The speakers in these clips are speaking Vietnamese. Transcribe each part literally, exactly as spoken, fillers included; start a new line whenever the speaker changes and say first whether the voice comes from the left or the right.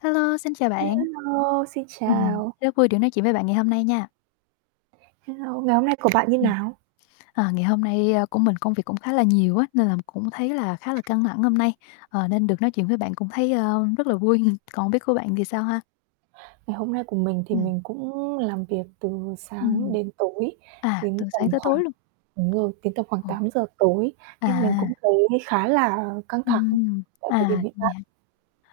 left: Hello, xin chào bạn.
right: Hello, xin
left: Ừm,
right: chào!
left: rất vui được nói chuyện với bạn ngày hôm nay nha.
right: Hello, ngày hôm nay của bạn như
left: Ừm.
right: nào?
left: À, ngày hôm nay, a, của mình công việc cũng khá là nhiều á, nên là m cũng thấy là khá là căng thẳng hôm nay, ờ, nên được nói chuyện với bạn cũng thấy, ơ, rất là vui. Còn không biết của bạn thì sao ha?
right: Ngày hôm nay của mình thì
left: Ừm.
right: mình cũng làm việc từ sáng
left: Ừm.
right: đến tối,
left: À,
right: đến
left: từ
right: tầm
left: sáng tới
right: khoảng
left: tối luôn?
right: đúng rồi, đến tầm khoảng
left: Ờ.
right: tám giờ tối, nên mình
left: À.
right: cũng thấy khá là căng thẳng
left: Ừm,
right: tại thời điểm
left: à,
right: hiện
left: vậy
right: tại.
left: hả?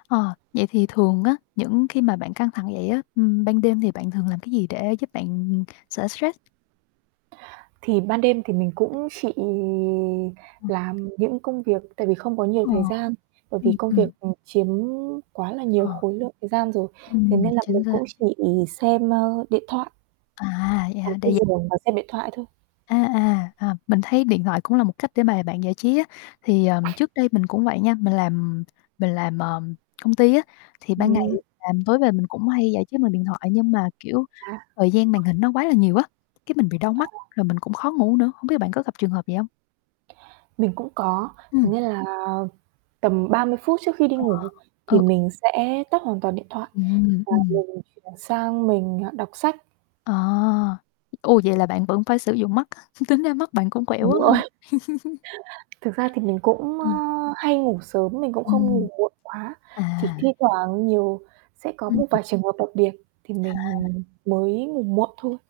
left: Ờ, vậy thì thường á, những khi mà bạn căng thẳng vậy á, ừm, ban đêm thì bạn thường làm cái gì để giúp bạn, ừm, ừm, xả stress?
right: Thì ban đêm thì mình cũng chỉ
left: Ờ.
right: làm những công việc tại vì không có nhiều
left: Ờ.
right: thời gian, bởi vì
left: Ừm,
right: công việc,
left: ừm.
right: ừm, chiếm quá là nhiều
left: Ờ.
right: khối lượng thời gian rồi, thế
left: Ừm,
right: nên là mình
left: chính xác.
right: cũng chỉ xem, ơ, điện thoại.
left: À, vậy
right: Nằm
left: hả? Tại
right: trên
left: vì
right: giường và xem điện thoại thôi.
left: À, à, à, mình thấy điện thoại cũng là một cách để mà bạn giải trí á. Thì, ờm, trước đây mình cũng vậy nha, mình làm mình làm, ờ, công ty á, thì ban ngày
right: Ừm.
left: làm tối về mình cũng hay giải trí bằng điện thoại, nhưng mà, kiểu,
right: À.
left: thời gian màn hình nó quá là nhiều á, cái mình bị đau
right: Ồ.
left: mắt, rồi mình cũng khó ngủ nữa, không biết là bạn có gặp trường hợp vậy hông?
right: Mình cũng có, thế
left: Ừm.
right: nên là tầm ba mươi phút trước khi đi ngủ,
left: Ờ,
right: thì
left: ừ.
right: mình sẽ tắt hoàn toàn điện thoại
left: Ừm,
right: và
left: ừm.
right: mình chuyển sang mình, ờ, đọc sách.
left: Ờ, ô, vậy là bạn vẫn phải sử dụng mắt, tính ra mắt bạn cũng khoẻ
right: Đúng
left: quá ha?
right: rồi. Thực ra thì mình cũng, á,
left: Ừ.
right: hay ngủ sớm, mình cũng không
left: Ừm.
right: ngủ muộn quá, chỉ
left: À.
right: thi thoảng nhiều sẽ có
left: Ừm.
right: một vài trường hợp đặc biệt thì mình,
left: À.
right: ừm, mới ngủ muộn thôi.